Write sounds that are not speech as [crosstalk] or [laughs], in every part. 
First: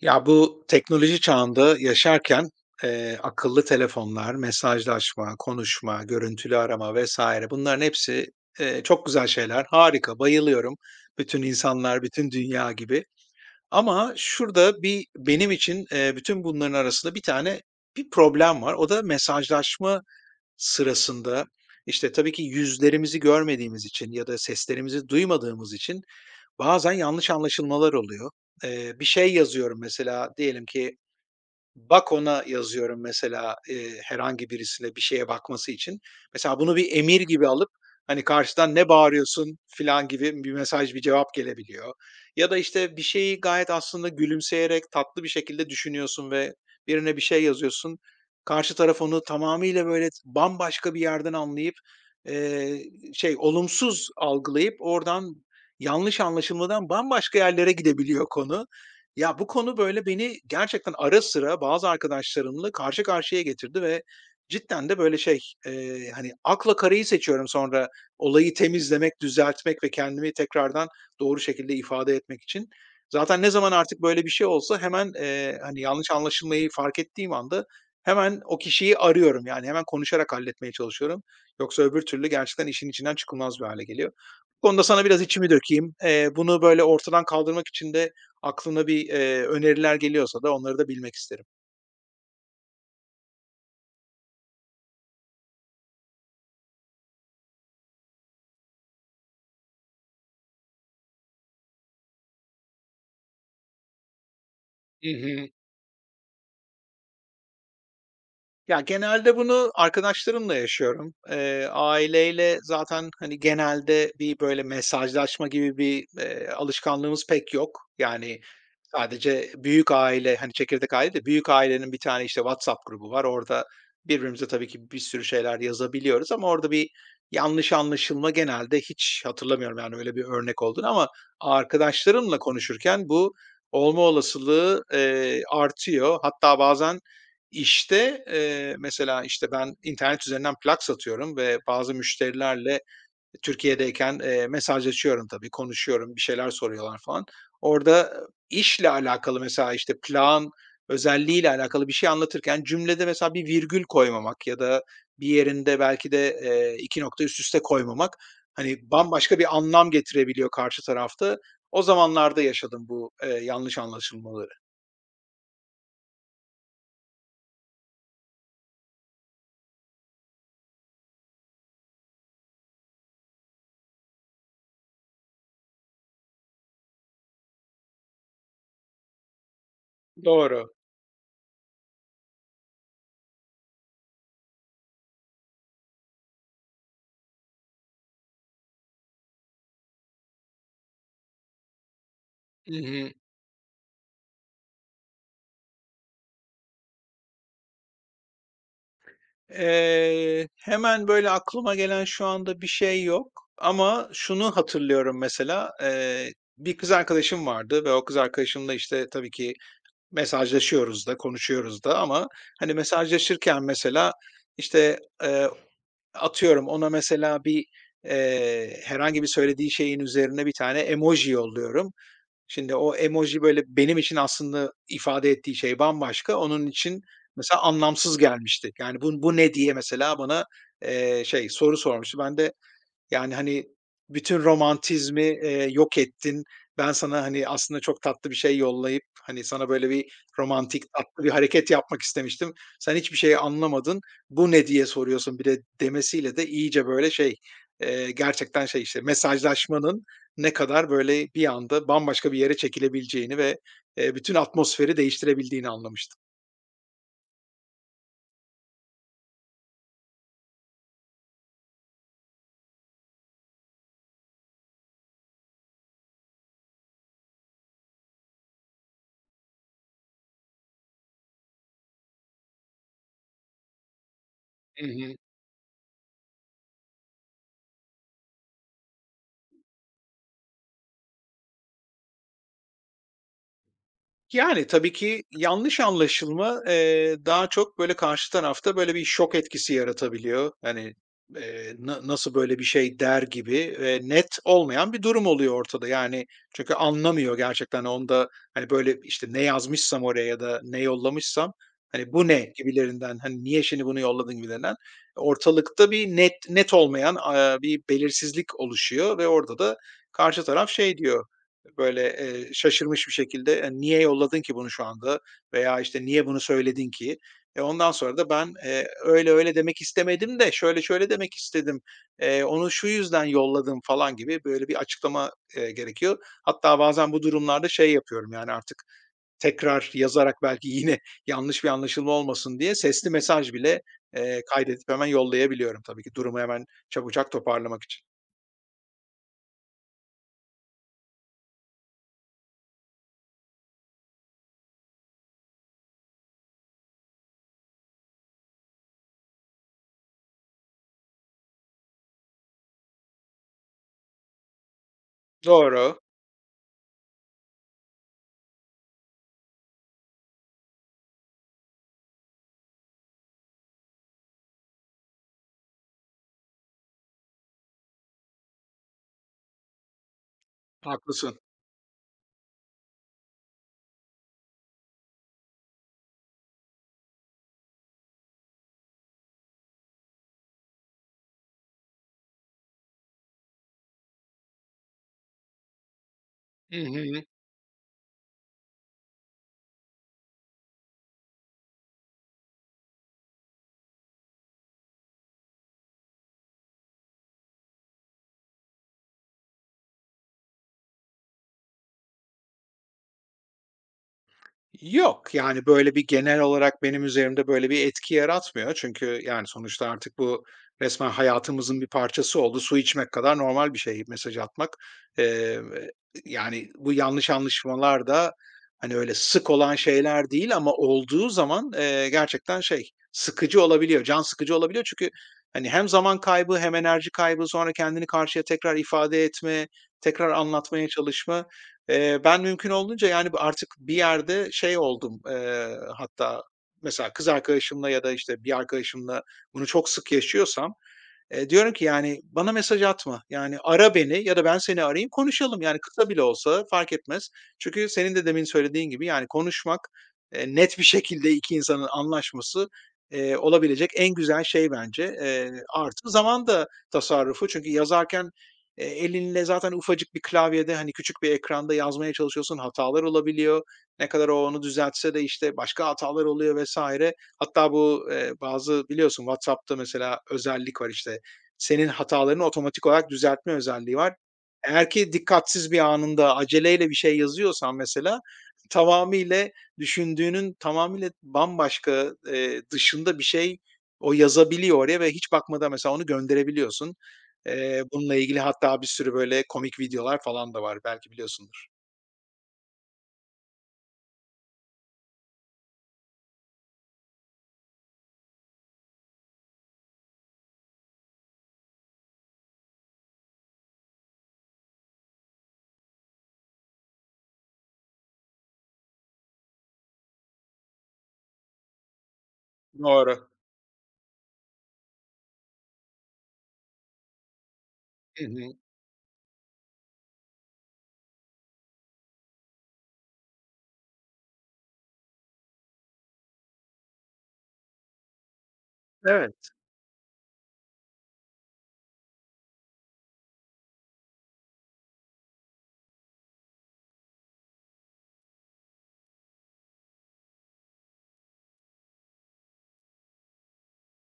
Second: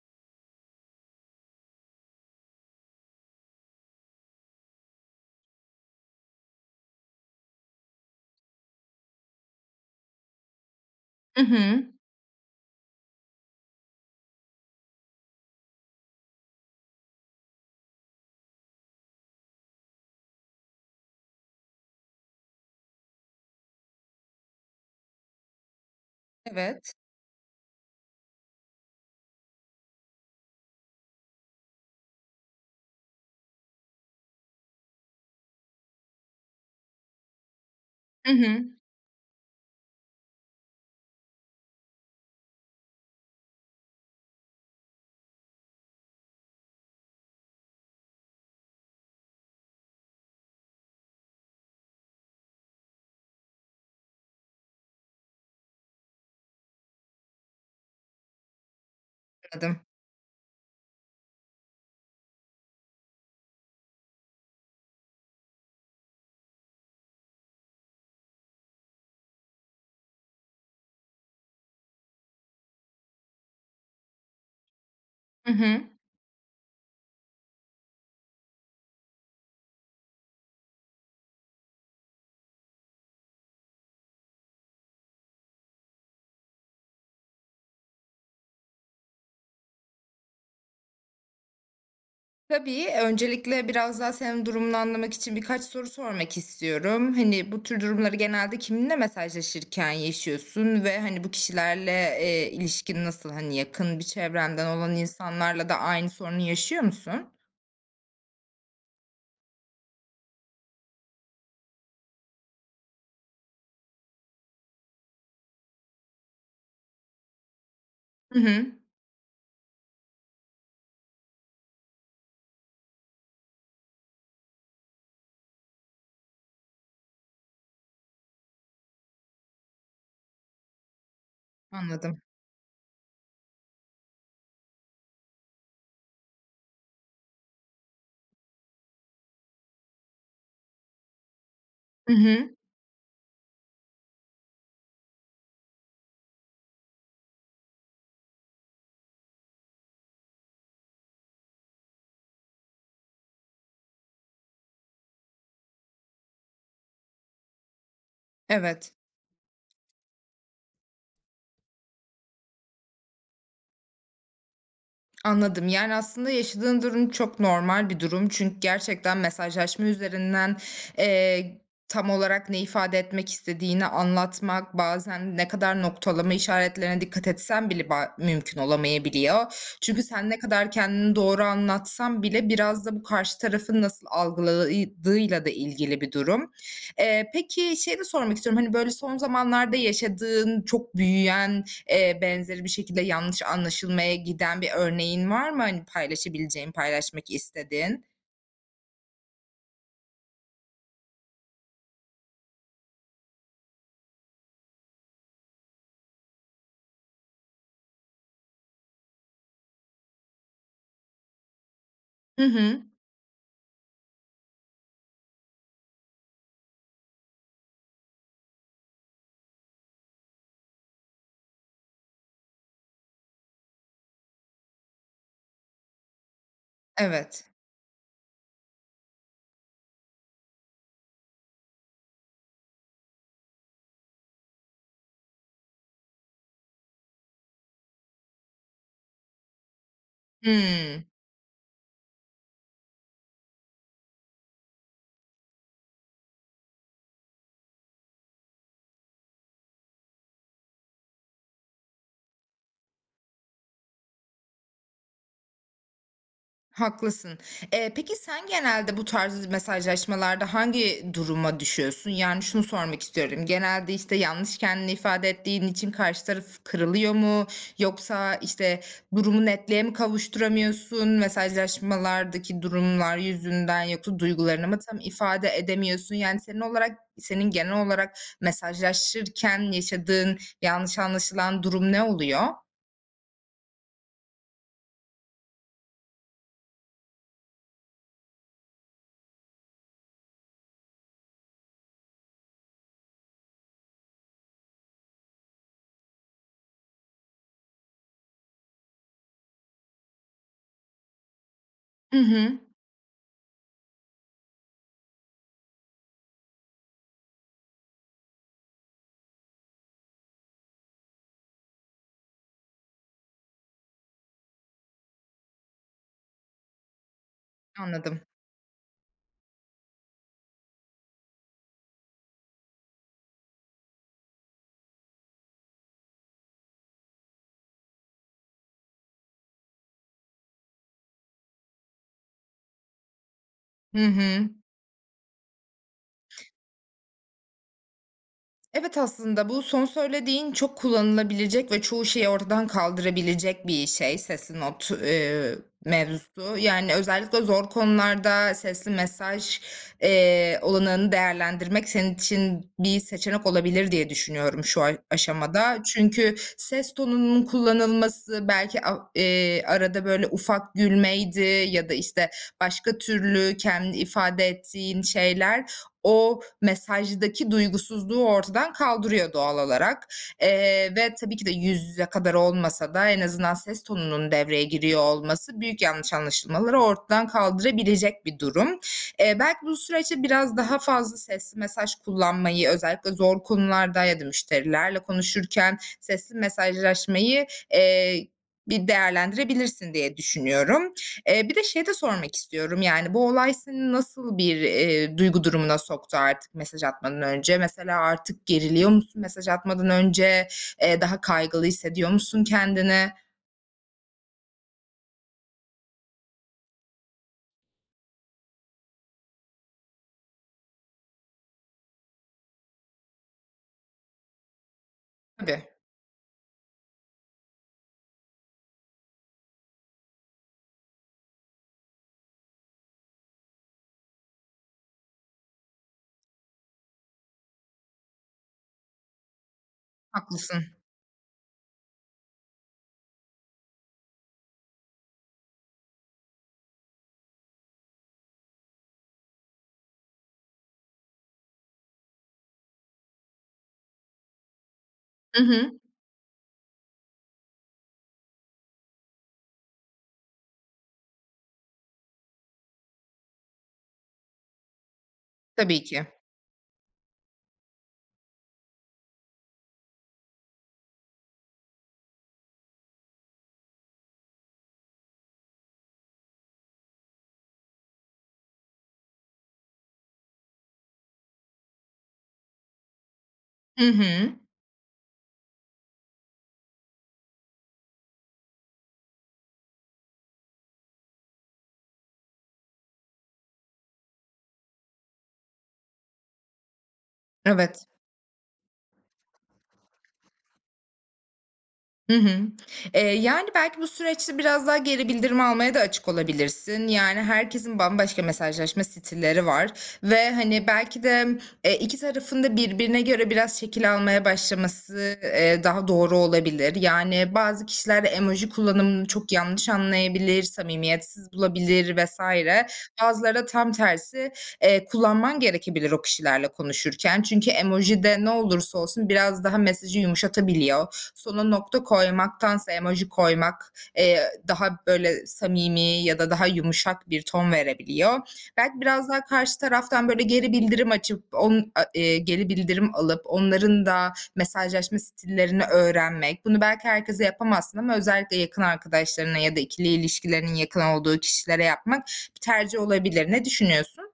Ya, bu teknoloji çağında yaşarken, akıllı telefonlar, mesajlaşma, konuşma, görüntülü arama vesaire bunların hepsi, çok güzel şeyler. Harika, bayılıyorum. Hı Bütün hı. insanlar, bütün dünya gibi. Ama şurada bir benim için, bütün bunların arasında bir problem var. O da mesajlaşma sırasında, işte, tabii ki yüzlerimizi görmediğimiz için ya da seslerimizi duymadığımız için bazen Evet. yanlış anlaşılmalar oluyor. Bir şey yazıyorum, mesela diyelim ki bak, ona yazıyorum mesela, herhangi birisine bir şeye bakması için. Mesela bunu bir emir gibi alıp, hani, Hı hı. karşıdan "Ne bağırıyorsun?" filan gibi bir mesaj, bir cevap gelebiliyor. Ya da, işte, bir şeyi gayet aslında gülümseyerek tatlı bir şekilde düşünüyorsun ve birine bir şey yazıyorsun. Karşı taraf onu tamamıyla böyle bambaşka bir yerden anlayıp, eee, olumsuz algılayıp oradan yanlış anlaşılmadan bambaşka yerlere gidebiliyor konu. Ya, bu konu, Anladım. böyle, beni gerçekten ara sıra bazı arkadaşlarımla karşı karşıya getirdi ve cidden de, böyle, akla karayı seçiyorum sonra olayı temizlemek, düzeltmek ve kendimi tekrardan doğru şekilde ifade etmek için. Zaten ne zaman artık böyle bir şey olsa hemen, Hı hani, hı. yanlış anlaşılmayı fark ettiğim anda hemen o kişiyi arıyorum. Yani, hemen konuşarak halletmeye çalışıyorum. Yoksa öbür türlü gerçekten işin içinden çıkılmaz bir hale geliyor. Bu konuda sana biraz içimi dökeyim. Bunu, böyle, ortadan kaldırmak için de aklına bir, öneriler geliyorsa da onları da bilmek isterim. Tabii, öncelikle biraz daha senin durumunu anlamak için birkaç soru sormak istiyorum. Hani, bu tür durumları genelde kiminle mesajlaşırken yaşıyorsun ve, hani, bu kişilerle, ilişkin nasıl? Hani, yakın bir çevrenden olan Hı hı. insanlarla da aynı sorunu yaşıyor musun? Ya, genelde bunu arkadaşlarımla yaşıyorum. Aileyle zaten, hani, genelde bir, böyle, mesajlaşma gibi bir, alışkanlığımız pek yok. Hı Yani, hı. sadece büyük aile, hani, çekirdek aile de büyük ailenin bir tane, işte, WhatsApp grubu var. Orada birbirimize tabii ki bir sürü şeyler yazabiliyoruz ama orada bir yanlış anlaşılma genelde hiç hatırlamıyorum, yani, öyle bir örnek olduğunu, ama Anladım. arkadaşlarımla konuşurken bu olma olasılığı, artıyor. Hatta bazen, işte, mesela, işte, ben internet üzerinden plak satıyorum ve bazı Hı hı. müşterilerle Türkiye'deyken, mesajlaşıyorum tabii, konuşuyorum, bir şeyler soruyorlar falan. Orada işle alakalı mesela, işte, plağın özelliğiyle alakalı bir şey anlatırken cümlede mesela bir virgül koymamak ya da bir yerinde belki de, 2 nokta üst üste koymamak, hani, Evet. bambaşka bir anlam getirebiliyor karşı tarafta. O zamanlarda yaşadım bu, yanlış anlaşılmaları. Anladım. Yani, aslında yaşadığın durum çok normal bir durum. Çünkü gerçekten mesajlaşma üzerinden, eee, tam olarak ne ifade etmek istediğini anlatmak, bazen ne kadar noktalama işaretlerine dikkat etsen bile mümkün olamayabiliyor. Çünkü sen ne kadar Doğru. kendini doğru anlatsan bile biraz da bu karşı tarafın nasıl algıladığıyla da ilgili bir durum. Peki, şeyi de sormak istiyorum, hani, böyle, son zamanlarda yaşadığın, çok büyüyen, benzeri bir Hı şekilde hı. yanlış anlaşılmaya giden bir örneğin var mı? Hani paylaşabileceğin, paylaşmak istediğin? Hemen böyle aklıma gelen şu anda bir şey yok, ama şunu hatırlıyorum mesela, bir kız arkadaşım vardı ve o kız arkadaşımla, işte, tabii ki mesajlaşıyoruz da, konuşuyoruz da, ama Hı hani, hı. mesajlaşırken mesela, işte, eee, atıyorum ona mesela bir, herhangi bir söylediği şeyin üzerine bir tane emoji yolluyorum. Şimdi o emoji, böyle, benim için aslında ifade ettiği şey bambaşka. Onun için Evet. mesela anlamsız gelmişti. Yani, "Bu ne?" diye mesela bana, soru sormuştu. Ben de, yani, hani, bütün romantizmi, yok ettin. Ben sana, hani, aslında çok tatlı bir şey yollayıp, hani, sana böyle bir romantik Hıı. tatlı bir hareket yapmak istemiştim. Sen hiçbir şey anlamadın. "Bu ne?" diye soruyorsun bir de demesiyle de iyice böyle gerçekten, şey, işte, mesajlaşmanın ne kadar böyle bir anda bambaşka bir yere çekilebileceğini ve, bütün atmosferi değiştirebildiğini anlamıştım. Haklısın. Peki sen genelde bu tarz mesajlaşmalarda hangi duruma düşüyorsun? Yani şunu sormak istiyorum. Genelde, işte, yanlış kendini ifade ettiğin için karşı taraf kırılıyor mu? Yoksa, işte, durumu netliğe mi kavuşturamıyorsun mesajlaşmalardaki durumlar yüzünden? Yoksa duygularını mı Hı tam hı. ifade edemiyorsun? Yani senin genel olarak mesajlaşırken yaşadığın yanlış anlaşılan durum ne oluyor? Yani, tabii ki yanlış anlaşılma, daha çok, böyle, karşı tarafta, böyle, bir şok etkisi yaratabiliyor. Hani, "Na nasıl böyle bir şey?" der gibi, net olmayan bir durum oluyor ortada. Yani, çünkü anlamıyor gerçekten onda, hani, böyle, işte, ne yazmışsam oraya ya da ne yollamışsam, hani, Hı "Bu ne?" hı. gibilerinden, hani, "Niye şimdi bunu yolladın?" gibilerinden ortalıkta bir net olmayan, bir belirsizlik oluşuyor ve orada da karşı taraf şey diyor, böyle, şaşırmış bir şekilde, "Niye yolladın ki bunu şu anda?" veya, işte, "Niye bunu söyledin ki?" E, ondan sonra Anladım. da ben, "Öyle demek istemedim de şöyle şöyle demek istedim. Onu şu yüzden yolladım." falan gibi böyle bir açıklama, gerekiyor. Hatta bazen bu durumlarda şey yapıyorum, yani, artık tekrar yazarak belki yine [laughs] yanlış bir anlaşılma olmasın diye sesli mesaj bile, Hı hı. kaydedip hemen yollayabiliyorum tabii ki durumu hemen çabucak toparlamak için. Evet, aslında bu son söylediğin çok kullanılabilecek ve çoğu şeyi ortadan kaldırabilecek bir şey sesli not, mevzusu. Yani, özellikle zor konularda sesli mesaj, olanağını değerlendirmek senin için bir seçenek olabilir diye düşünüyorum şu aşamada. Doğru, Çünkü ses tonunun kullanılması belki a arada böyle ufak gülmeydi ya da, işte, başka türlü kendi ifade ettiğin şeyler o mesajdaki duygusuzluğu ortadan kaldırıyor doğal olarak. Ve tabii haklısın. ki de yüz yüze kadar olmasa da en azından ses tonunun devreye giriyor olması büyük yanlış anlaşılmaları ortadan kaldırabilecek bir durum. Belki bu süreçte biraz daha fazla sesli mesaj kullanmayı, özellikle zor konularda ya da müşterilerle konuşurken sesli Hı hı. mesajlaşmayı, eee, bir değerlendirebilirsin diye düşünüyorum. Bir de şeyi de sormak istiyorum, yani, bu olay seni nasıl bir, duygu durumuna soktu artık mesaj atmadan önce? Mesela artık geriliyor musun mesaj atmadan önce? Daha kaygılı hissediyor musun kendini? Yok, yani, böyle, bir genel olarak benim üzerimde böyle bir etki yaratmıyor. Çünkü, yani, sonuçta artık bu resmen hayatımızın bir parçası oldu. Su içmek kadar normal bir şey mesaj atmak. Eee, Tabii, yani, bu yanlış anlaşmalar da, hani, öyle sık olan şeyler değil, ama olduğu zaman, gerçekten şey, sıkıcı olabiliyor, can sıkıcı olabiliyor. Çünkü, hani, hem zaman kaybı hem enerji kaybı, sonra kendini karşıya tekrar ifade etme, tekrar haklısın. anlatmaya çalışma. Ben mümkün olduğunca, yani, artık bir yerde şey oldum, hatta mesela kız arkadaşımla ya da, işte, bir arkadaşımla bunu çok sık yaşıyorsam, diyorum ki, yani, bana mesaj atma. Yani, ara beni ya da ben seni arayayım, Hı konuşalım. hı. Yani, kısa bile olsa fark etmez. Çünkü senin de demin söylediğin gibi, yani, konuşmak, net bir şekilde 2 insanın anlaşması, olabilecek en güzel şey bence. Tabii ki. Artı zaman da tasarrufu. Çünkü yazarken, elinle zaten ufacık bir klavyede, hani, küçük bir ekranda yazmaya çalışıyorsun, hatalar olabiliyor. Ne kadar onu düzeltse de, işte, başka hatalar oluyor vesaire. Hatta bu, bazı biliyorsun WhatsApp'ta mesela özellik var, işte, senin hatalarını otomatik olarak düzeltme Hı özelliği var. hı. Eğer ki dikkatsiz bir anında aceleyle bir şey yazıyorsan mesela tamamıyla düşündüğünün tamamıyla bambaşka, dışında bir şey o yazabiliyor oraya ve hiç bakmadan mesela onu gönderebiliyorsun. Evet. Bununla ilgili hatta bir sürü böyle komik videolar falan da var. Belki biliyorsundur. Hı hı. Yani, belki bu süreçte biraz daha geri bildirim almaya da açık olabilirsin. Yani, herkesin bambaşka mesajlaşma stilleri var ve, hani, belki de, 2 tarafın da birbirine göre biraz şekil almaya başlaması, daha doğru olabilir. Yani, bazı kişiler emoji kullanımını çok yanlış anlayabilir, samimiyetsiz bulabilir vesaire. Doğru. Bazıları da tam tersi, kullanman gerekebilir o kişilerle konuşurken. Çünkü emoji Hı de ne hı. olursa olsun biraz daha mesajı yumuşatabiliyor sona nokta koymaktansa emoji koymak e, daha böyle samimi ya da daha yumuşak bir ton verebiliyor. Belki biraz daha Evet. karşı taraftan böyle geri bildirim açıp geri bildirim alıp onların da mesajlaşma stillerini öğrenmek. Bunu belki herkese yapamazsın ama özellikle yakın arkadaşlarına ya da ikili ilişkilerinin yakın olduğu kişilere yapmak bir tercih olabilir. Ne düşünüyorsun?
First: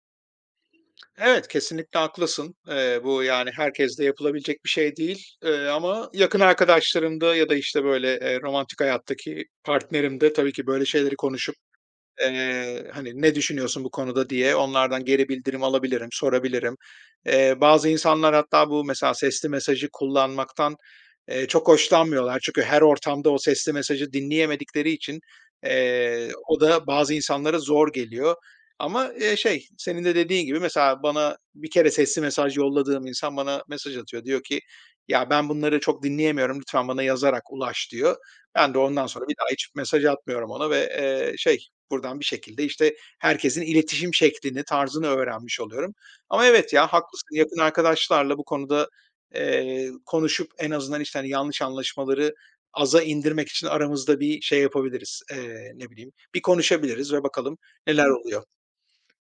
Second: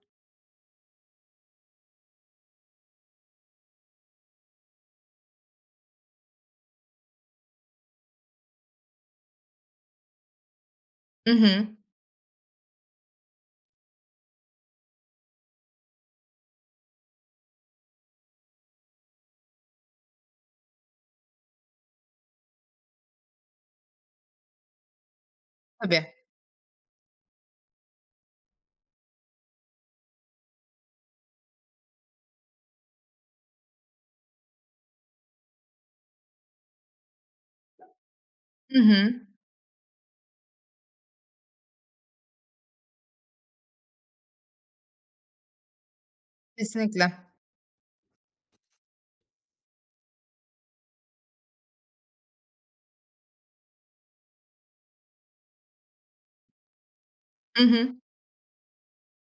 Evet, kesinlikle haklısın. Bu, yani, herkeste yapılabilecek bir şey değil, ama yakın arkadaşlarımda ya da, işte, böyle, romantik hayattaki partnerimde tabii ki böyle şeyleri Hı konuşup, hı. Hani, "Ne düşünüyorsun bu konuda?" diye onlardan geri bildirim alabilirim, sorabilirim. Bazı insanlar hatta bu mesela sesli mesajı kullanmaktan, çok hoşlanmıyorlar. Çünkü her ortamda o sesli mesajı dinleyemedikleri için, Tabii. O da bazı insanlara zor geliyor. Ama, senin de dediğin gibi mesela bana bir kere sesli mesaj yolladığım insan bana mesaj atıyor. Diyor ki, "Ya, ben bunları çok dinleyemiyorum. Lütfen bana yazarak ulaş." diyor. Ben de Hı ondan hı. sonra bir daha hiç mesaj atmıyorum ona ve, buradan bir şekilde, işte, herkesin iletişim şeklini, tarzını öğrenmiş oluyorum. Ama evet ya, Kesinlikle. haklısın. Yakın arkadaşlarla bu konuda, konuşup en azından, işte, hani, yanlış anlaşmaları aza indirmek için aramızda bir şey yapabiliriz. Ne bileyim, bir konuşabiliriz ve bakalım Hı hı. neler oluyor.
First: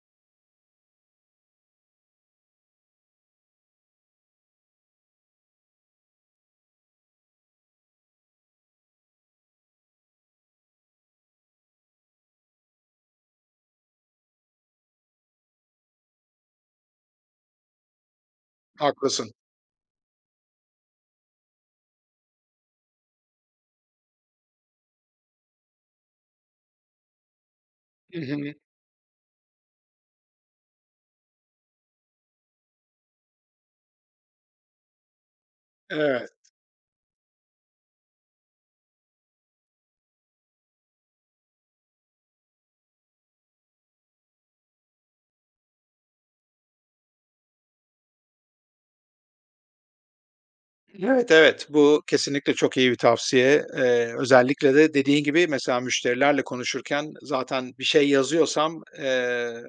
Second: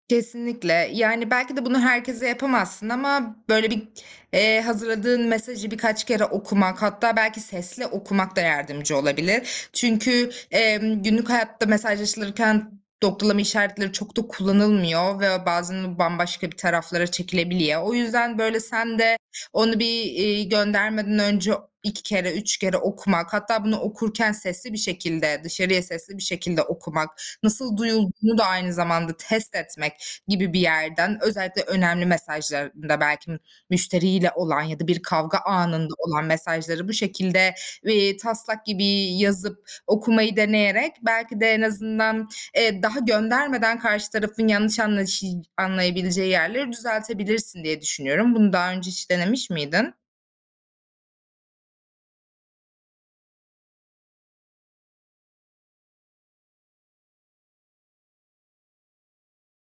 Kesinlikle. Yani, belki de bunu herkese yapamazsın ama böyle bir, hazırladığın mesajı birkaç kere okumak, hatta belki sesli okumak da yardımcı olabilir. Çünkü, günlük hayatta mesajlaşılırken noktalama işaretleri çok da kullanılmıyor ve bazen bambaşka bir taraflara çekilebiliyor. O yüzden, böyle, sen de Haklısın. onu bir, göndermeden önce 2 kere, 3 kere okumak, hatta bunu okurken sesli bir şekilde, dışarıya sesli bir şekilde okumak, nasıl Hı duyulduğunu da hı. aynı zamanda test etmek gibi bir yerden özellikle önemli mesajlarında belki müşteriyle olan ya da bir kavga anında olan Evet. mesajları bu şekilde, taslak gibi yazıp okumayı deneyerek belki de en azından, daha göndermeden karşı tarafın yanlış anlaşı anlayabileceği yerleri düzeltebilirsin diye düşünüyorum. Bunu daha önce hiç denemiş miydin? Evet. Bu kesinlikle çok iyi bir tavsiye. Özellikle de dediğin gibi mesela müşterilerle konuşurken zaten bir şey yazıyorsam,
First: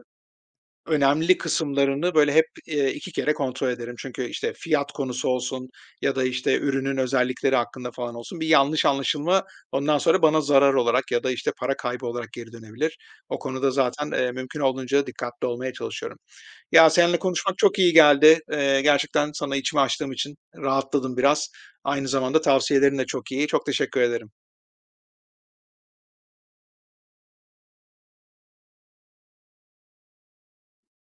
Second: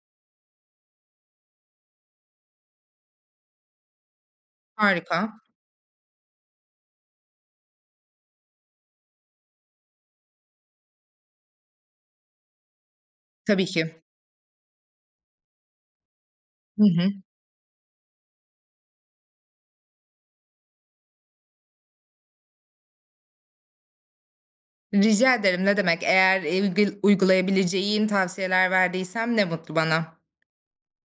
önemli kısımlarını böyle hep, 2 kere kontrol ederim. Çünkü, işte, fiyat konusu Harika. olsun ya da, işte, ürünün özellikleri hakkında falan olsun bir yanlış anlaşılma ondan sonra bana zarar olarak ya da, işte, para kaybı olarak geri dönebilir. O Tabii konuda ki. zaten, mümkün olduğunca dikkatli olmaya çalışıyorum. Hı Ya, hı. seninle konuşmak çok iyi geldi. Gerçekten sana içimi açtığım için rahatladım biraz. Aynı zamanda tavsiyelerin de çok iyi. Çok teşekkür ederim. Rica ederim, ne demek. Eğer, uygulayabileceğin tavsiyeler verdiysem ne mutlu bana.